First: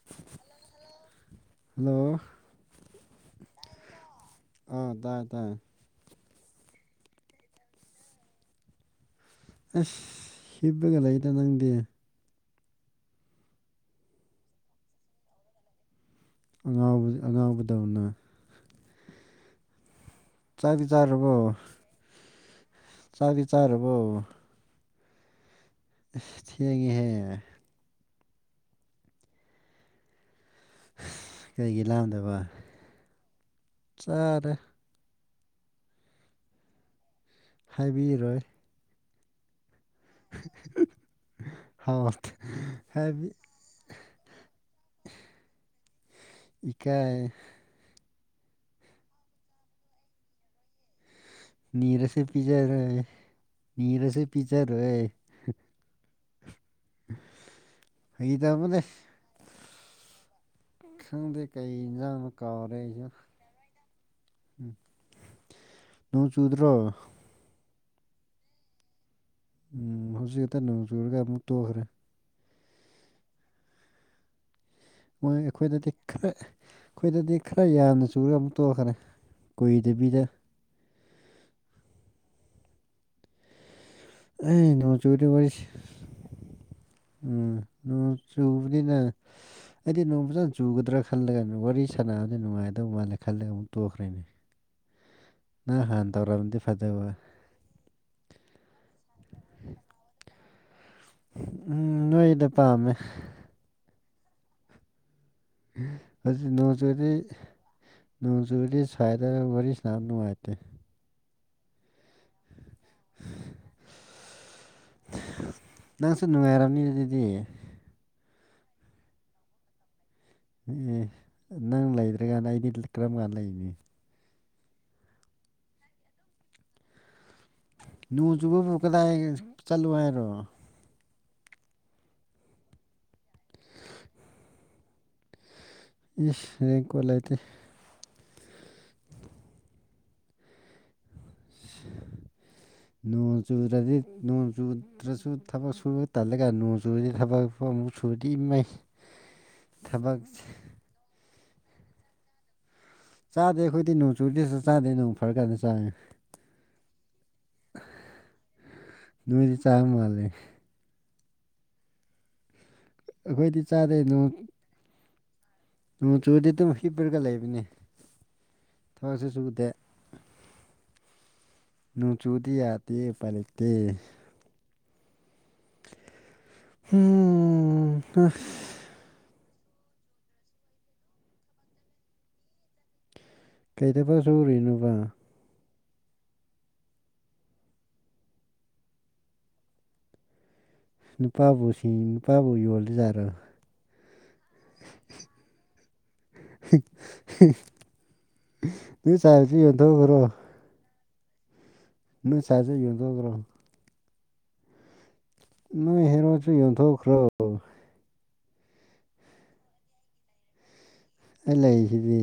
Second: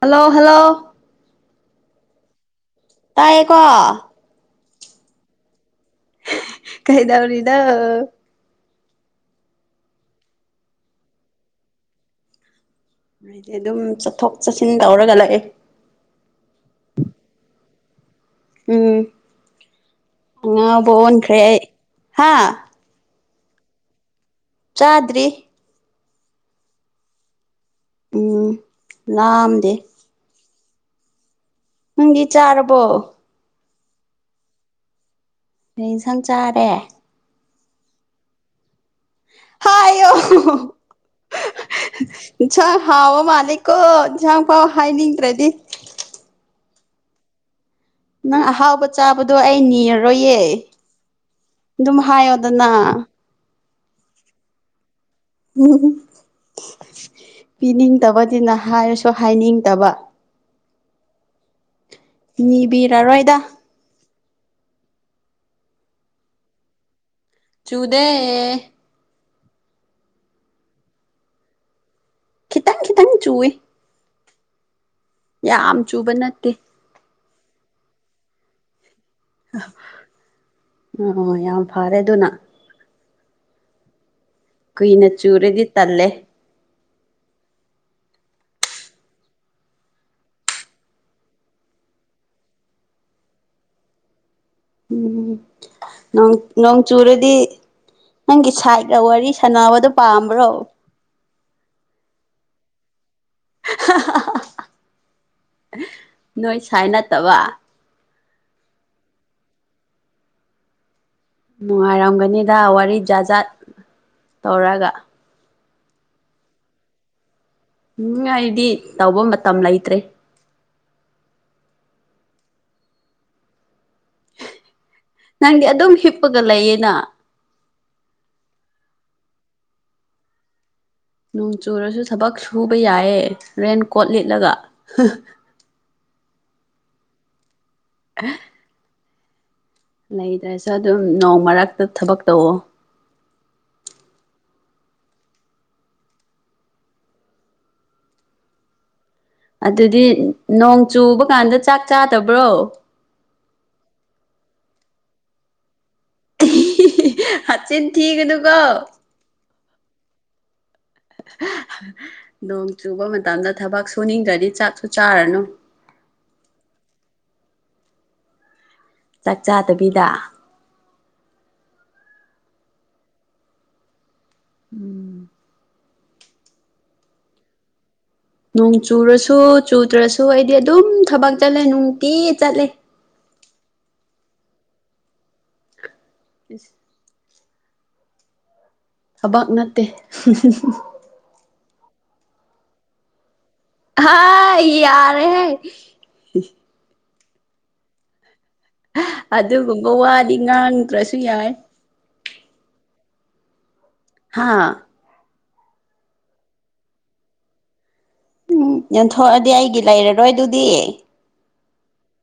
Hello hello hello ꯇꯥꯏꯌꯦꯀꯣ ꯑꯥ ꯇꯥꯏꯌꯦ ꯇꯥꯏꯌꯦ ꯀꯩꯗꯧꯔꯤꯅꯣ ꯑꯁ ꯍꯤꯄꯒ ꯂꯩꯗ ꯅꯪꯗꯤ ꯑꯩꯗꯤ ꯑꯗꯨꯝ ꯆꯠꯊꯣꯛ ꯆꯠꯁꯤꯟ ꯇꯧꯔꯒ ꯂꯩꯑꯦ ꯑꯉꯥꯎꯕꯤ ꯑꯉꯥꯎꯕꯗꯧꯅ ꯎꯝ ꯆꯥꯛꯇꯤ ꯑꯉꯥꯎꯕ ꯑꯣꯟꯈ꯭ꯔꯦ ꯑꯩ ꯍꯥ ꯆꯥꯗꯤ ꯆꯥꯔꯕꯣ ꯆꯥꯗ꯭ꯔꯤ ꯊꯦꯡꯉꯦꯍꯦ ꯎꯝ ꯂꯥꯝꯗꯦ ꯀꯩꯒꯤ ꯅꯪꯗꯤ ꯂꯥꯝꯗꯕ ꯆꯥꯔꯕꯣ ꯆꯥꯔꯦ ꯀꯩ ꯏꯟꯁꯝ ꯆꯥꯔꯦ ꯍꯥꯏꯕꯤꯔꯣꯏ ꯍꯥꯏꯌꯣ [unintelligible] ꯍꯥꯎꯇꯦ [unintelligible] ꯏꯟꯁꯥꯡ ꯍꯥꯎꯕ ꯍꯥꯏꯕꯤ ꯃꯥꯜꯂꯦꯀꯣ ꯏꯟꯁꯥꯡ ꯐꯥꯎ ꯍꯥꯏꯅꯤꯡꯗ꯭ꯔꯗꯤ ꯏꯀꯥꯏꯌꯦ ꯅꯪ ꯑꯍꯥꯎꯕ ꯆꯥꯕꯗꯣ ꯑꯩ ꯅꯤꯔꯔꯣꯏꯌꯦ ꯑꯗꯨꯝ ꯅꯤꯔꯁꯨ ꯍꯥꯏꯌꯣꯗꯅ ꯄꯤꯖꯥꯔꯣꯏ ꯅꯤꯔꯁꯨ ꯄꯤꯖꯥꯔꯣꯏꯌꯦ [unintelligible] ꯐꯥꯒꯤ ꯄꯤꯅꯤꯡꯗꯕꯗꯤꯅ ꯇꯧꯕꯅꯦ ꯍꯥꯏꯔꯁꯨ ꯍꯥꯏꯅꯤꯡꯗꯕ ꯈꯪꯗꯦ ꯀꯩ ꯏꯟꯖꯥꯡꯅꯣ ꯀꯥꯎꯔꯦ ꯑꯩꯁꯨ ꯅꯤꯕꯤꯔꯔꯣꯏꯗ ꯅꯣꯡ ꯆꯨꯗ꯭ꯔꯣ ꯆꯨꯗꯦ ꯎꯝ ꯍꯧꯖꯤꯛꯇ ꯅꯣꯡ ꯆꯨꯔꯒ ꯑꯃꯨꯛ ꯇꯣꯛꯈ꯭ꯔꯦ ꯈꯤꯇꯪ ꯈꯤꯇꯪ ꯆꯨꯋꯦ ꯃꯣꯏ ꯑꯩꯈꯣꯏꯗꯗꯤ ꯆꯨꯕ ꯈꯔ ꯅꯠꯇꯦ ꯑꯩꯈꯣꯏꯗꯗꯤ ꯈꯔ ꯌꯥꯝꯅ ꯆꯨꯔꯒ ꯑꯃꯨꯛ ꯇꯣꯛꯈ꯭ꯔꯦ ꯀꯨꯏꯗꯕꯤꯗ ꯑꯣ ꯌꯥꯝ ꯐꯔꯦ ꯑꯗꯨꯅ ꯑꯩ ꯅꯣꯡ ꯀꯨꯏꯅ ꯆꯨꯔꯗꯤ ꯋꯥꯏꯁꯦ ꯇꯜꯂꯦ ꯎꯝ ꯅꯣꯡ ꯆꯨꯕꯅꯤꯅ ꯑꯩꯗꯤ ꯅꯣꯡ ꯐꯖꯅ ꯆꯨꯒꯗ꯭ꯔꯥ ꯈꯜꯂꯦ ꯋꯥꯔꯤ ꯁꯥꯟꯅꯕꯗꯤ ꯅꯨꯡꯉꯥꯏꯗꯕ ꯃꯥꯜꯂꯦ ꯈꯜꯂꯒ ꯑꯃꯨꯛ ꯇꯣꯛꯈ꯭ꯔꯦꯅꯦ꯫ ꯎꯝ ꯅꯪ ꯍꯥꯟꯅ ꯅꯣꯡ ꯇꯧꯔꯝꯃꯗꯤ ꯐꯗꯧꯕ ꯅꯣꯡꯆꯨꯔꯗꯤ ꯅꯪꯒꯤ ꯁꯥꯏꯒ ꯋꯥꯔꯤ ꯁꯥꯟꯅꯕꯗꯣ ꯄꯥꯝꯕ꯭ꯔꯣ꯫ ꯎꯝ ꯅꯣꯏꯗ ꯄꯥꯝꯃꯦ꯫ [unintelligible] ꯍꯧꯖꯤꯛ ꯅꯣꯏ ꯁꯥꯏ ꯅꯣꯡꯆꯨꯔꯗꯤ ꯅꯠꯇꯕ ꯅꯣꯡꯆꯨꯔꯤ ꯁꯥꯏꯗ ꯋꯥꯔꯤ ꯁꯥꯟꯅꯕ ꯅꯨꯡꯉꯥꯏꯇꯦ꯫ ꯅꯨꯡꯉꯥꯏꯔꯝꯒꯅꯤꯗ ꯋꯥꯔꯤ ꯖꯥꯠ ꯖꯥꯠ ꯇꯧꯔꯒ ꯅꯪꯁꯨ ꯅꯨꯡꯉꯥꯏꯔꯝꯃꯤ ꯑꯗꯨꯗꯤ ꯎꯝ ꯑꯩꯗꯤ ꯇꯧꯕ ꯃꯇꯝ ꯂꯩꯇ꯭ꯔꯦ ꯑꯦ ꯅꯪ ꯂꯩꯗ꯭ꯔꯀꯥꯟꯗ ꯑꯩꯗꯤ ꯀꯔꯝ ꯀꯥꯟꯗ ꯂꯩꯅꯤ ꯅꯪꯗꯤ ꯑꯗꯨꯝ ꯍꯤꯞꯄꯒ ꯂꯩꯌꯦꯅ ꯅꯣꯡ ꯆꯨꯕꯕꯨ ꯀꯗꯥꯏ ꯆꯠꯂꯨ ꯍꯥꯏꯅꯣ ꯅꯣꯡ ꯆꯨꯔꯁꯨ ꯊꯕꯛ ꯁꯨꯕ ꯌꯥꯏꯌꯦ ꯔꯦꯟ ꯀꯣꯠ ꯂꯤꯠꯂꯒ ꯏꯁ ꯔꯦꯡ ꯀꯣꯠ ꯂꯩꯇꯦ꯫ ꯑꯥ ꯂꯩꯗ꯭ꯔꯁꯨ ꯑꯗꯨꯝ ꯅꯣꯡ ꯃꯔꯛꯇ ꯊꯕꯛ ꯇꯧꯑꯣ ꯅꯣꯡ ꯆꯨꯗ꯭ꯔꯗꯤ ꯅꯣꯡ ꯆꯨꯗ꯭ꯔꯁꯨ ꯊꯕꯛ ꯁꯨꯕ ꯇꯜꯂꯒ ꯅꯣꯡ ꯆꯨꯔꯗꯤ ꯊꯕꯛ ꯅꯣꯡꯕꯨ ꯆꯨꯔꯗꯤ ꯢꯃꯩ ꯑꯗꯨꯗꯤ ꯅꯣꯡ ꯆꯨꯕ ꯀꯥꯟꯗ ꯆꯥꯛ ꯆꯥꯗꯕ꯭ꯔꯣ꯫ ꯆꯥꯗꯦ ꯑꯩꯈꯣꯏꯗꯤ ꯅꯣꯡ ꯆꯨꯗꯤ ꯁꯨ ꯆꯥꯗꯦ ꯅꯣꯡ ꯐꯔꯀꯥꯟꯗ ꯆꯥꯌꯦ ꯍꯥꯆꯤꯟ ꯊꯤꯒꯅꯨꯀꯣ ꯅꯣꯏꯗꯤ ꯆꯥꯕꯃꯥꯜꯂꯦ ꯅꯣꯡ ꯆꯨꯕ ꯃꯇꯝꯗ ꯑꯩꯈꯣꯏꯗꯤ ꯊꯕꯛ ꯆꯥꯗꯦ ꯅꯣꯡ ꯁꯨꯅꯤꯡꯗ꯭ꯔꯗꯤ ꯆꯥꯛꯁꯨ ꯆꯥꯔꯅꯨ ꯅꯣꯡ ꯆꯨꯗꯤ ꯑꯗꯨꯝ ꯍꯤꯞꯄꯒ ꯂꯩꯕꯅꯦ ꯊꯕꯛꯁꯨ ꯆꯥꯛ ꯁꯨꯗꯦ ꯆꯥꯗꯕꯤꯗ ꯅꯣꯡ ꯆꯨꯔꯗꯤ ꯌꯥꯗꯦ ꯑꯨꯄꯥꯢ ꯂꯩꯇꯦ꯫ ꯎꯝ ꯎꯝ ꯍꯥ ꯅꯣꯡ ꯆꯨꯔꯁꯨ ꯆꯨꯗ꯭ꯔꯁꯨ ꯑꯩꯗꯤ ꯑꯗꯨꯝ ꯊꯕꯛ ꯆꯠꯂꯦ ꯅꯨꯡꯇꯤ ꯆꯠꯂꯦ꯫ ꯀꯩ ꯊꯕꯛ ꯁꯨꯔꯤꯅꯣꯕ ꯏꯁ ꯊꯕꯛ ꯅꯠꯇꯦ ꯍꯨꯝ ꯍꯨꯝ ꯅꯨꯄꯥꯕꯨ ꯁꯤ ꯅꯨꯄꯥꯕꯨ ꯌꯣꯜꯂꯤꯖꯥꯠꯂꯥ ꯍꯥꯥꯏ ꯌꯥꯔꯦꯍꯦ ꯅꯣꯏ ꯁꯥꯏꯁꯨ ꯑꯗꯨꯒꯨꯝꯕ ꯌꯦꯟꯊꯣꯛꯈ꯭ꯔꯣ꯫ ꯋꯥꯗꯤ ꯉꯥꯡꯗ꯭ꯔꯁꯨ ꯌꯥꯏ ꯅꯣꯢ ꯁꯥꯢꯁꯨ ꯌꯦꯡꯊꯣꯛꯈ꯭ꯔꯣ꯫ ꯍꯥꯥ ꯅꯣꯏ ꯍꯦꯔꯣꯁꯨ ꯌꯣꯟꯊꯧꯛꯈ꯭ꯔꯣ꯫ ꯎꯝ ꯌꯣꯟꯊꯣꯛꯑꯗꯤ ꯑꯩꯒꯤ ꯂꯩꯔꯔꯣꯏ ꯑꯗꯨꯗꯤ ꯑꯩ ꯂꯩꯁꯤꯗꯤ꯫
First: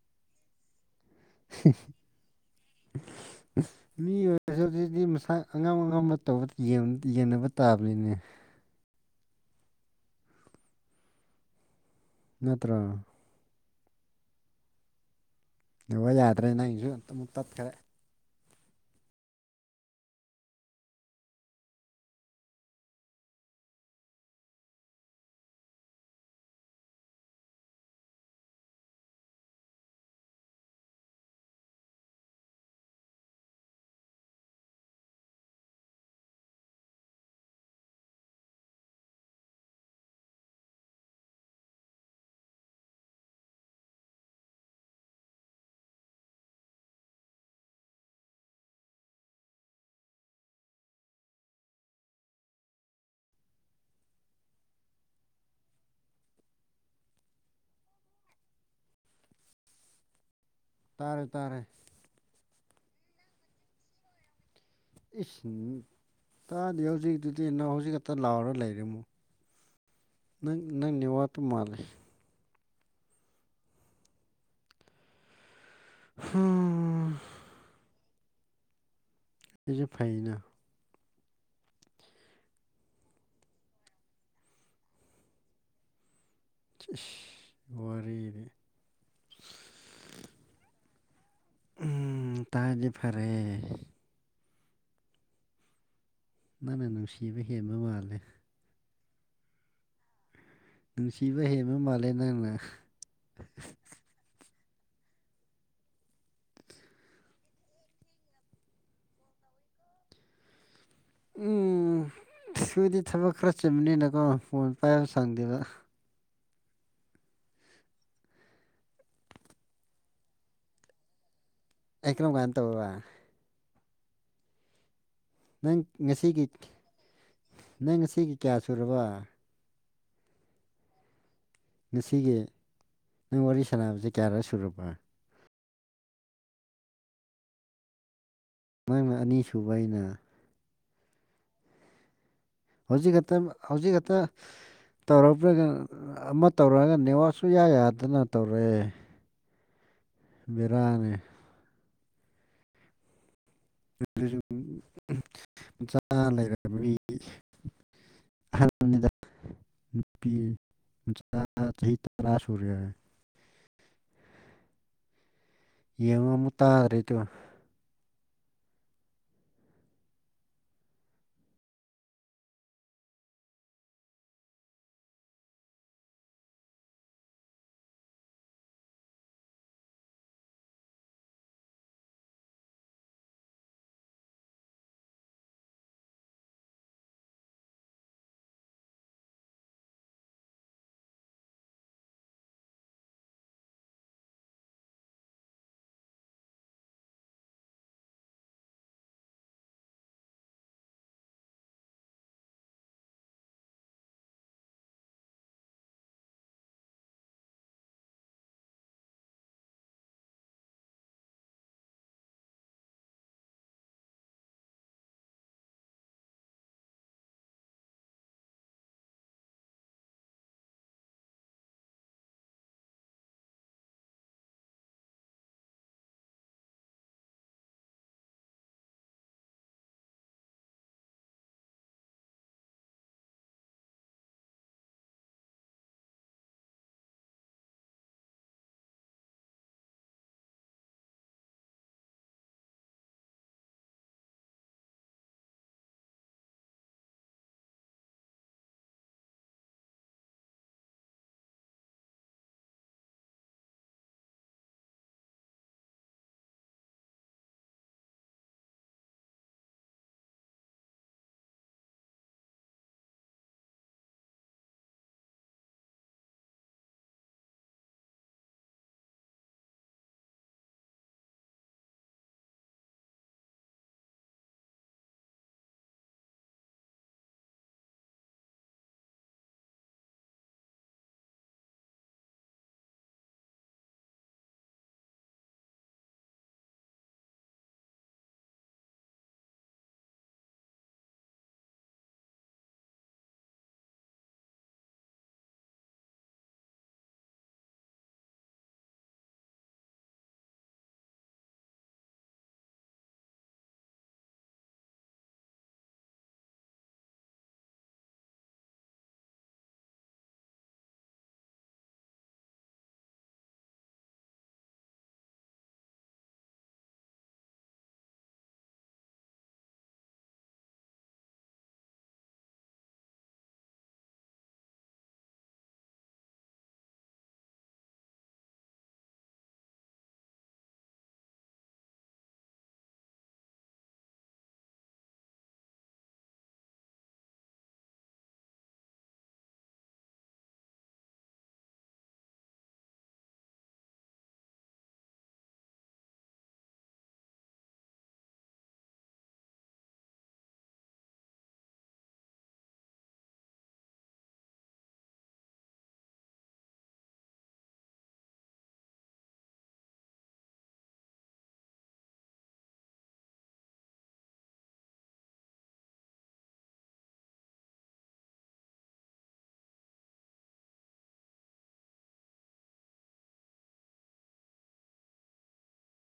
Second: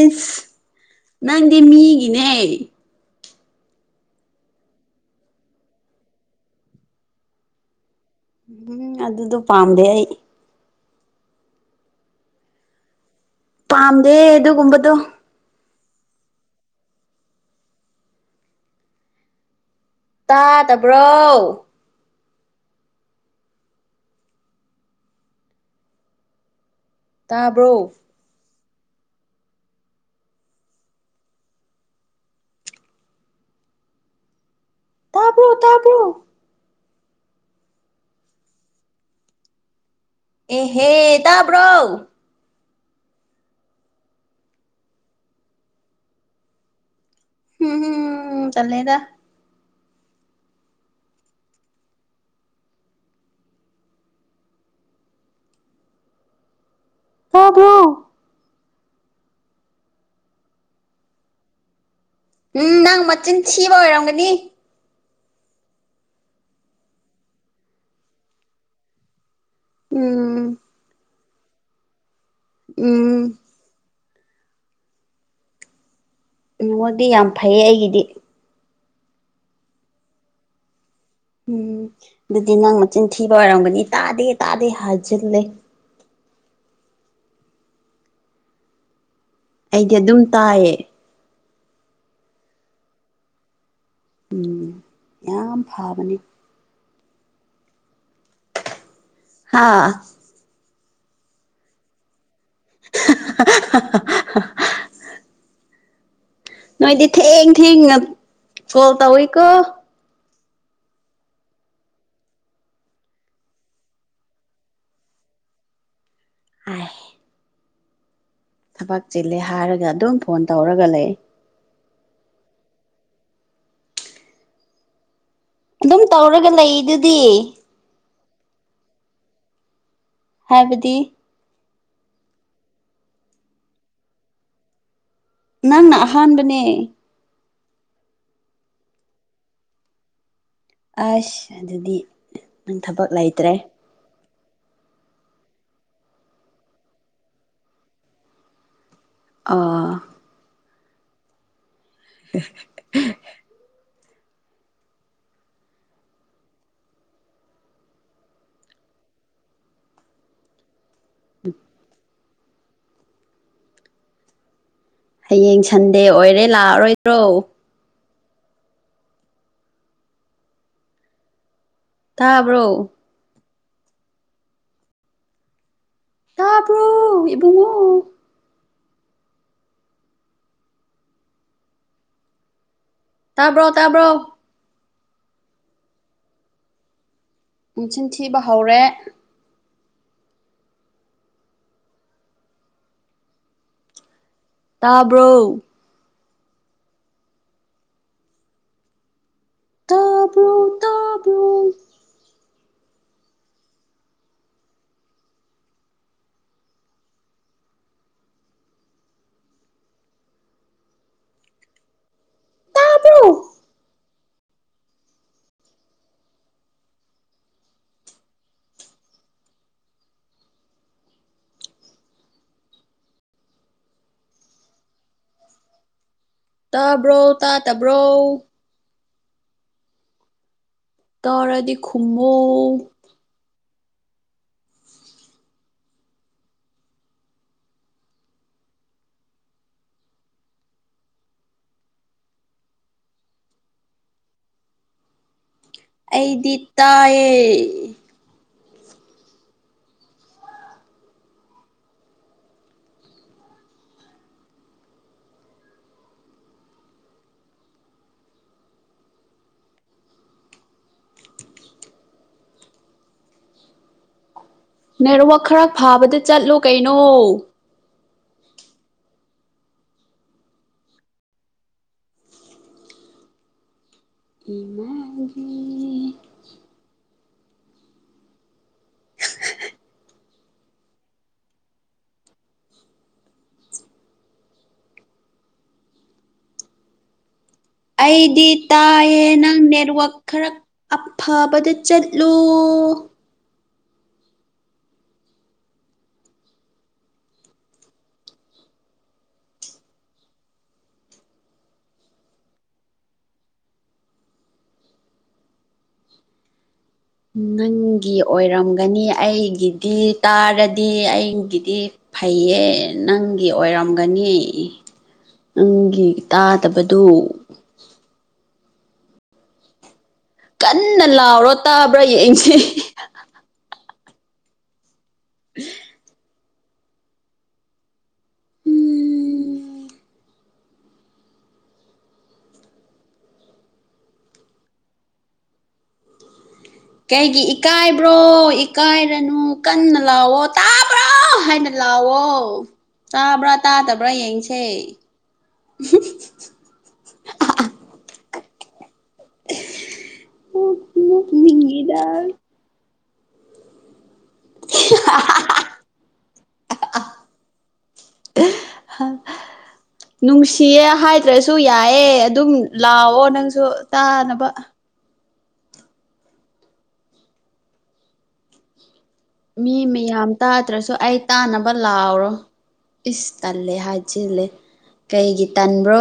ꯏꯁ ꯅꯪꯗꯤ ꯃꯤꯒꯤꯅꯦ꯫ [inaudible] ꯃꯤ ꯑꯣꯏꯔꯁꯨ ꯍꯧꯖꯤꯛꯇꯤ ꯃꯁꯥ ꯑꯉꯝ ꯑꯉꯝꯕ ꯇꯧꯕ ꯌꯦꯡꯅꯕ ꯇꯥꯕꯅꯤꯅꯦ꯫ ꯎꯝ ꯑꯗꯨꯗꯣ ꯄꯥꯝꯗꯦ ꯑꯩ꯫ ꯅꯠꯇ꯭ꯔꯣ ꯄꯥꯝꯗꯦ ꯑꯗꯨꯒꯨꯝꯕꯗꯣ ꯅꯦꯠꯋꯥꯛ ꯌꯥꯗ꯭ꯔꯦ ꯅꯪꯒꯤꯁꯨ ꯑꯃꯨꯛ ꯇꯠꯈ꯭ꯔꯦ꯫ ꯇꯥꯗꯕ꯭ꯔꯣ ꯇꯥꯕ꯭ꯔꯣ ꯇꯥꯕ꯭ꯔꯣ ꯇꯥꯕ꯭ꯔꯣ ꯑꯦꯍꯦ ꯇꯥꯕ꯭ꯔꯣ ꯎꯝ ꯍꯨꯝ ꯇꯦꯜꯂꯦꯗ ꯇꯥꯕ꯭ꯔꯣ ꯇꯥꯔꯦ ꯇꯥꯔꯦ ꯎꯝ ꯅꯪ ꯃꯆꯤꯟ ꯊꯤꯕ ꯑꯣꯏꯔꯝꯒꯅꯤ꯫ ꯏꯁ ꯇꯥꯗꯤ ꯍꯧꯖꯤꯛꯇꯨꯗꯤ ꯅ ꯍꯧꯖꯤꯛ ꯈꯛꯇ ꯂꯥꯎꯔ ꯂꯩꯔꯤꯃꯨ꯫ ꯎꯝ꯫ ꯅꯪ ꯅꯪ ꯅꯦꯋꯥꯛꯇꯨ ꯃꯥꯜꯂꯦ꯫ ꯎꯝ꯫ [unintelligible] ꯏꯉꯣꯗꯤ ꯌꯥꯝ ꯐꯩꯌꯦ ꯑꯩꯒꯤꯗꯤ꯫ ꯑꯩꯁꯨ ꯐꯩꯩꯌꯦꯅ꯫ ꯎꯝ ꯑꯗꯨꯗꯤ ꯅꯪ ꯃꯆꯤꯟ ꯊꯤꯕ ꯑꯣꯏꯔꯝꯒꯅꯤ ꯇꯥꯗꯦ ꯇꯥꯗꯦ ꯍꯥꯏꯖꯤꯜꯂꯦ꯫ ꯏꯁ ꯋꯥꯔꯤꯗꯤ꯫ ꯑꯩꯗꯤ ꯑꯗꯨꯝ ꯇꯥꯏꯌꯦ꯫ ꯎꯝ ꯇꯥꯔꯗꯤ ꯐꯔꯦ꯫ ꯎꯝ ꯌꯥꯝ ꯐꯥꯕꯅꯤ꯫ ꯅꯪꯅ ꯅꯨꯡꯁꯤꯕ ꯍꯦꯟꯕ ꯃꯥꯂꯦ꯫ ꯍꯥꯥ꯫ ꯅꯨꯡꯁꯤꯕ ꯍꯦꯟꯕ ꯃꯥꯜꯂꯦ ꯅꯪꯅ꯫ [unintelligible] ꯅꯣꯏꯗꯤ ꯊꯦꯡ ꯊꯦꯡꯅ ꯀꯣꯜ ꯇꯧꯋꯦꯀꯣ꯫ ꯎꯝ ꯑꯁ ꯑꯈꯣꯏꯗꯤ ꯊꯕꯛ ꯈꯔ ꯆꯤꯟꯕꯅꯤꯅꯀꯣ ꯐꯣꯟ ꯄꯥꯏꯕ ꯁꯪꯗꯦꯕ꯫ ꯑꯥꯏ꯫ ꯊꯕꯛ ꯆꯤꯜꯂꯦ ꯍꯥꯏꯔꯒ ꯑꯗꯨꯝ ꯐꯣꯟ ꯇꯧꯔꯒ ꯂꯩ꯫ ꯑꯩ ꯀꯝꯀꯥꯟ ꯇꯧꯔꯕ ꯅꯪ ꯑꯗꯨꯝ ꯉꯁꯤꯒꯤ ꯇꯧꯔꯒ ꯂꯩꯗꯨꯗꯤ꯫ ꯅꯪ ꯉꯁꯤꯒꯤ ꯀꯌꯥ ꯁꯨꯔꯕ꯫ ꯍꯥꯏꯕꯗꯤ꯫ ꯉꯁꯤꯒꯤ ꯅꯪ ꯋꯥꯔꯤ ꯁꯥꯟꯅꯕꯁꯦ ꯀꯌꯥꯔꯛ ꯁꯨꯔꯕ꯫ ꯅꯪꯅ ꯑꯍꯥꯟꯕꯅꯦ꯫ ꯅꯪꯅ ꯑꯅꯤꯁꯨꯕ ꯑꯩꯅ꯫ ꯑꯁ ꯑꯗꯨꯗꯤ꯫ ꯅꯪ ꯊꯕꯛ ꯍꯧꯖꯤꯛ ꯈꯛꯇ ꯂꯩꯇ꯭ꯔꯦ ꯍꯧꯖꯤꯛ ꯍꯦꯛꯇ꯫ ꯇꯧꯔꯛꯄꯒ ꯑꯃ ꯇꯧꯔꯛꯑꯒ ꯅꯦꯋꯥꯛ ꯁꯨꯌꯥ ꯌꯥꯗꯅ ꯇꯧꯔꯛꯑꯦ꯫ ꯑꯥ꯫ ꯕꯦꯔꯅꯤ꯫ [inaudible] [inaudible] ꯑꯍꯜꯅꯤꯗ ꯅꯨꯄꯤ ꯃꯆꯥ ꯆꯍꯤ ꯇꯔꯥ ꯁꯨꯔꯦ꯫ ꯍꯌꯦꯡ ꯁꯟꯗꯦ ꯌꯦꯡꯉꯣ ꯑꯣꯏꯔꯦ ꯑꯃꯨꯛ ꯇꯥꯗ꯭ꯔꯦ ꯇꯨ ꯂꯥꯛꯑꯔꯣꯏꯗ꯭ꯔꯣ꯫ ꯇꯥꯕ꯭ꯔꯣ꯫ ꯇꯕꯔꯣ ꯏꯕꯨꯡꯉꯣ꯫ ꯇꯥꯕ꯭ꯔꯣ ꯇꯥꯕ꯭ꯔꯣ꯫ ꯃꯆꯤꯟ ꯊꯤꯕ ꯍꯧꯔꯦ꯫ ꯇꯥꯕ꯭ꯔꯣ꯫ ꯇꯥꯕ꯭ꯔꯣ ꯇꯥꯕ꯭ꯔꯣ꯫ ꯇꯥꯕ꯭ꯔꯣ꯫ ꯇꯥꯕ꯭ꯔꯣ ꯇꯥꯗꯕ꯭ꯔꯣ꯫ ꯇꯥꯔꯗꯤ ꯈꯨꯝꯃꯣ꯫ ꯑꯩꯗꯤ ꯇꯥꯏꯌꯦ꯫ ꯅꯦꯠꯋꯥꯛ ꯈꯔ ꯐꯥꯕꯗ ꯆꯠꯂꯣ ꯀꯩꯅꯣ꯫ ꯏꯃꯥꯒꯤ ꯑꯩꯗꯤ ꯇꯥꯏꯌꯦ ꯅꯪ ꯅꯦꯠꯋꯛ ꯈꯥꯔ ꯑꯐꯥꯕꯗ ꯆꯠꯂꯨ꯫ ꯅꯪꯒꯤ ꯑꯣꯏꯔꯝꯒꯅꯤ ꯑꯩꯒꯤꯗꯤ ꯇꯥꯔꯥꯗꯤ ꯑꯩꯒꯤꯗꯤ꯫ ꯐꯩꯌꯦ ꯅꯪꯒꯤ ꯑꯣꯏꯔꯝꯒꯅꯤ꯫ ꯅꯪꯒꯤ ꯇꯥꯗꯕꯗꯨ꯫ ꯀꯟꯅ ꯂꯥꯎꯔꯣ ꯇꯥꯕ꯭ꯔꯥ ꯌꯦꯡꯁꯤ꯫ [inaudible] [inaudible] ꯎꯝ ꯀꯩꯒꯤ ꯏꯀꯥꯏꯕ꯭ꯔꯣ ꯏꯀꯥꯏꯔꯥꯅꯨ ꯀꯟꯅ ꯂꯥꯎꯋꯣ ꯇꯥꯕ꯭ꯔꯣ ꯍꯥꯏꯅ꯫ ꯂꯎꯋꯣ ꯇꯥꯕ꯭ꯔꯥ ꯇꯥꯗꯕ꯭ꯔꯥ ꯌꯦꯡꯁꯦ꯫ [unintelligible] [unintelligible] [inaudible] ꯅꯨꯡꯁꯤꯌꯦ ꯍꯥꯏꯗ꯭ꯔꯥꯁꯨ ꯌꯥꯏꯑꯦ ꯑꯗꯨꯝ ꯂꯥꯛꯑꯣ ꯅꯪꯁꯨ ꯇꯥꯅꯕ꯫ ꯃꯤ ꯃꯤꯌꯥꯝ ꯇꯥꯗ꯭ꯔꯥꯁꯨ ꯑꯩ ꯇꯥꯅꯕ ꯂꯥꯎꯔꯣ꯫ ꯏꯁ ꯇꯜꯂꯦ ꯍꯥꯏꯖꯤꯜꯂꯦ ꯀꯩꯒꯤ ꯇꯟꯕ꯭ꯔꯣ꯫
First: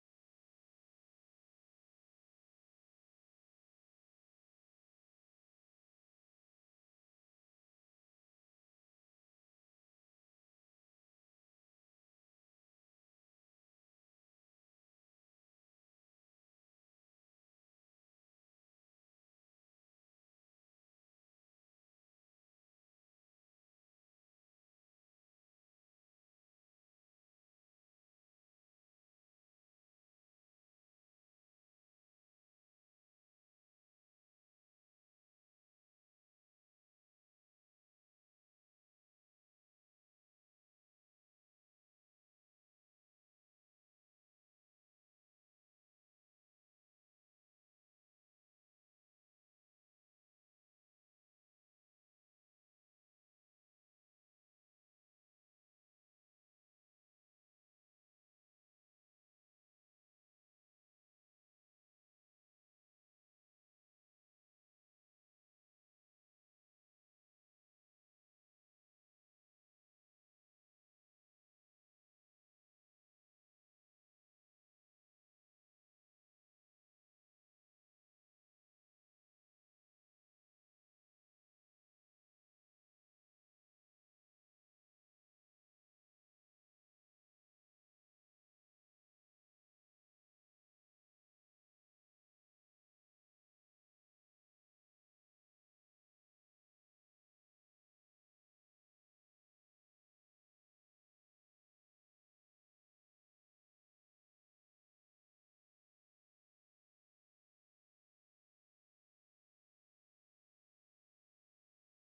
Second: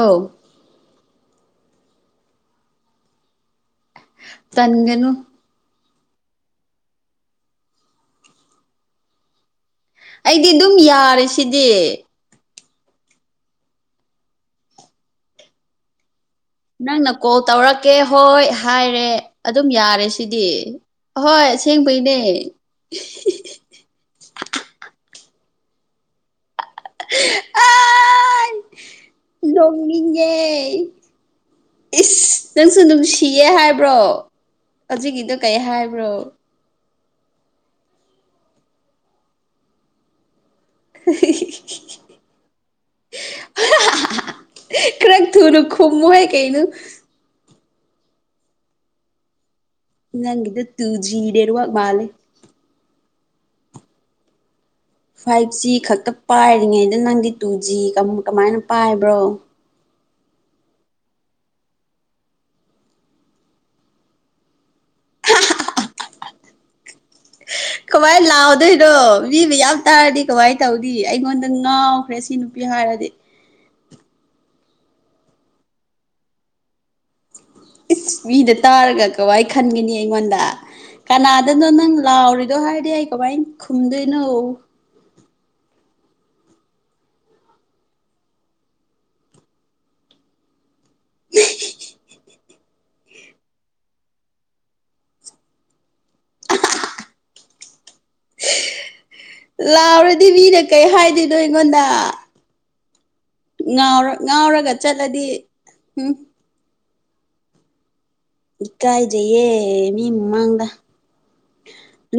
ꯇꯟꯒꯅꯨ꯫ ꯑꯩꯗꯤ ꯑꯗꯨꯝ ꯌꯥꯔꯦꯁꯤꯗꯤ꯫ ꯅꯪꯅ ꯀꯣꯜ ꯇꯧꯔꯛꯀꯦ ꯍꯣꯏ ꯍꯥꯏꯔꯦ ꯑꯗꯨꯝ ꯌꯥꯔꯦ ꯁꯤꯗꯤ꯫ ꯍꯣꯏ ꯑꯁꯦꯡꯕꯩꯅꯦ꯫ ꯑꯥ ꯅꯣꯛꯅꯤꯡꯉꯦ꯫ ꯏꯁ ꯅꯪꯁꯨ ꯅꯨꯡꯁꯤꯌꯦ ꯍꯥꯏꯕ꯭ꯔꯣ ꯍꯧꯒꯤꯗꯣ ꯀꯩ ꯍꯥꯏꯕ꯭ꯔꯣ꯫ [unintelligible] ꯈ꯭ꯔꯛ ꯊꯨꯅ ꯈꯨꯝꯃꯨꯍꯩ ꯀꯩꯅꯣ꯫ ꯅꯪꯒꯤꯗꯨ ꯇꯨꯖꯤ ꯅꯦꯠꯋꯥꯛ ꯃꯥꯜꯂꯦ꯫ ꯐꯥꯏꯚ ꯖꯤ ꯈꯛꯇ ꯄꯥꯏꯔꯤꯉꯩꯗ ꯅꯪꯗꯤ ꯇꯨ ꯖꯤ ꯀꯥ- ꯀꯃꯥꯏꯅ ꯄꯥꯏꯕ꯭ꯔꯣ꯫ ꯀꯃꯥꯏ ꯂꯥꯎꯗꯣꯏꯅꯣ ꯃꯤ ꯃꯌꯥꯝ ꯇꯥꯔꯥꯗꯤ ꯀꯃꯥꯏꯅ ꯇꯧꯅꯤ ꯑꯩꯉꯣꯟꯗ ꯉꯥꯎꯈ꯭ꯔꯦ ꯁꯤ ꯅꯨꯄꯤ ꯍꯥꯏꯔꯗꯤ꯫ ꯏꯁ ꯃꯤꯅ ꯇꯥꯔꯒ ꯀꯃꯥꯏ ꯈꯟꯒꯅꯤ ꯑꯩꯉꯣꯟꯗ꯫ ꯀꯅꯥꯗꯅꯣ ꯅꯪ ꯂꯥꯎꯔꯤꯗꯣ ꯍꯥꯏꯗꯤ ꯑꯩ ꯀꯃꯥꯏ ꯈꯨꯝꯗꯣꯏꯅꯣ꯫ [unintelligible] ꯂꯥꯎꯔꯗꯤ ꯃꯤꯅ ꯀꯩ ꯍꯥꯏꯗꯣꯏꯅꯣ ꯑꯩꯉꯣꯟꯗ꯫ ꯉꯥꯎꯔꯣ ꯉꯥꯎꯔꯒ ꯆꯠꯂꯗꯤ ꯍꯨꯝ꯫ ꯏꯀꯥꯏꯖꯩꯌꯦ ꯃꯤ ꯃꯃꯥꯡꯗ꯫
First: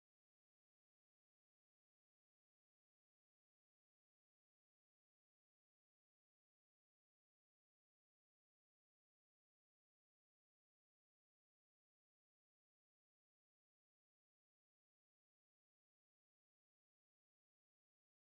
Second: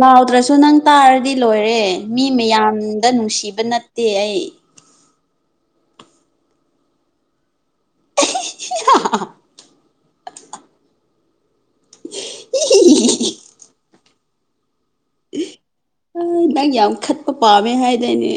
ꯂꯥꯎꯗ꯭ꯔꯁꯨ ꯅꯪ ꯇꯥꯔꯗꯤ ꯂꯣꯏꯔꯦ ꯃꯤ ꯃꯌꯥꯝꯗ ꯅꯨꯡꯁꯤꯕ ꯅꯠꯇꯦ ꯑꯩ꯫ [unintelligible] [unintelligible] ꯅꯪ ꯌꯥꯝ ꯈꯠꯄ ꯄꯥꯝꯃꯦ ꯍꯥꯏꯗꯥꯏꯅꯦ꯫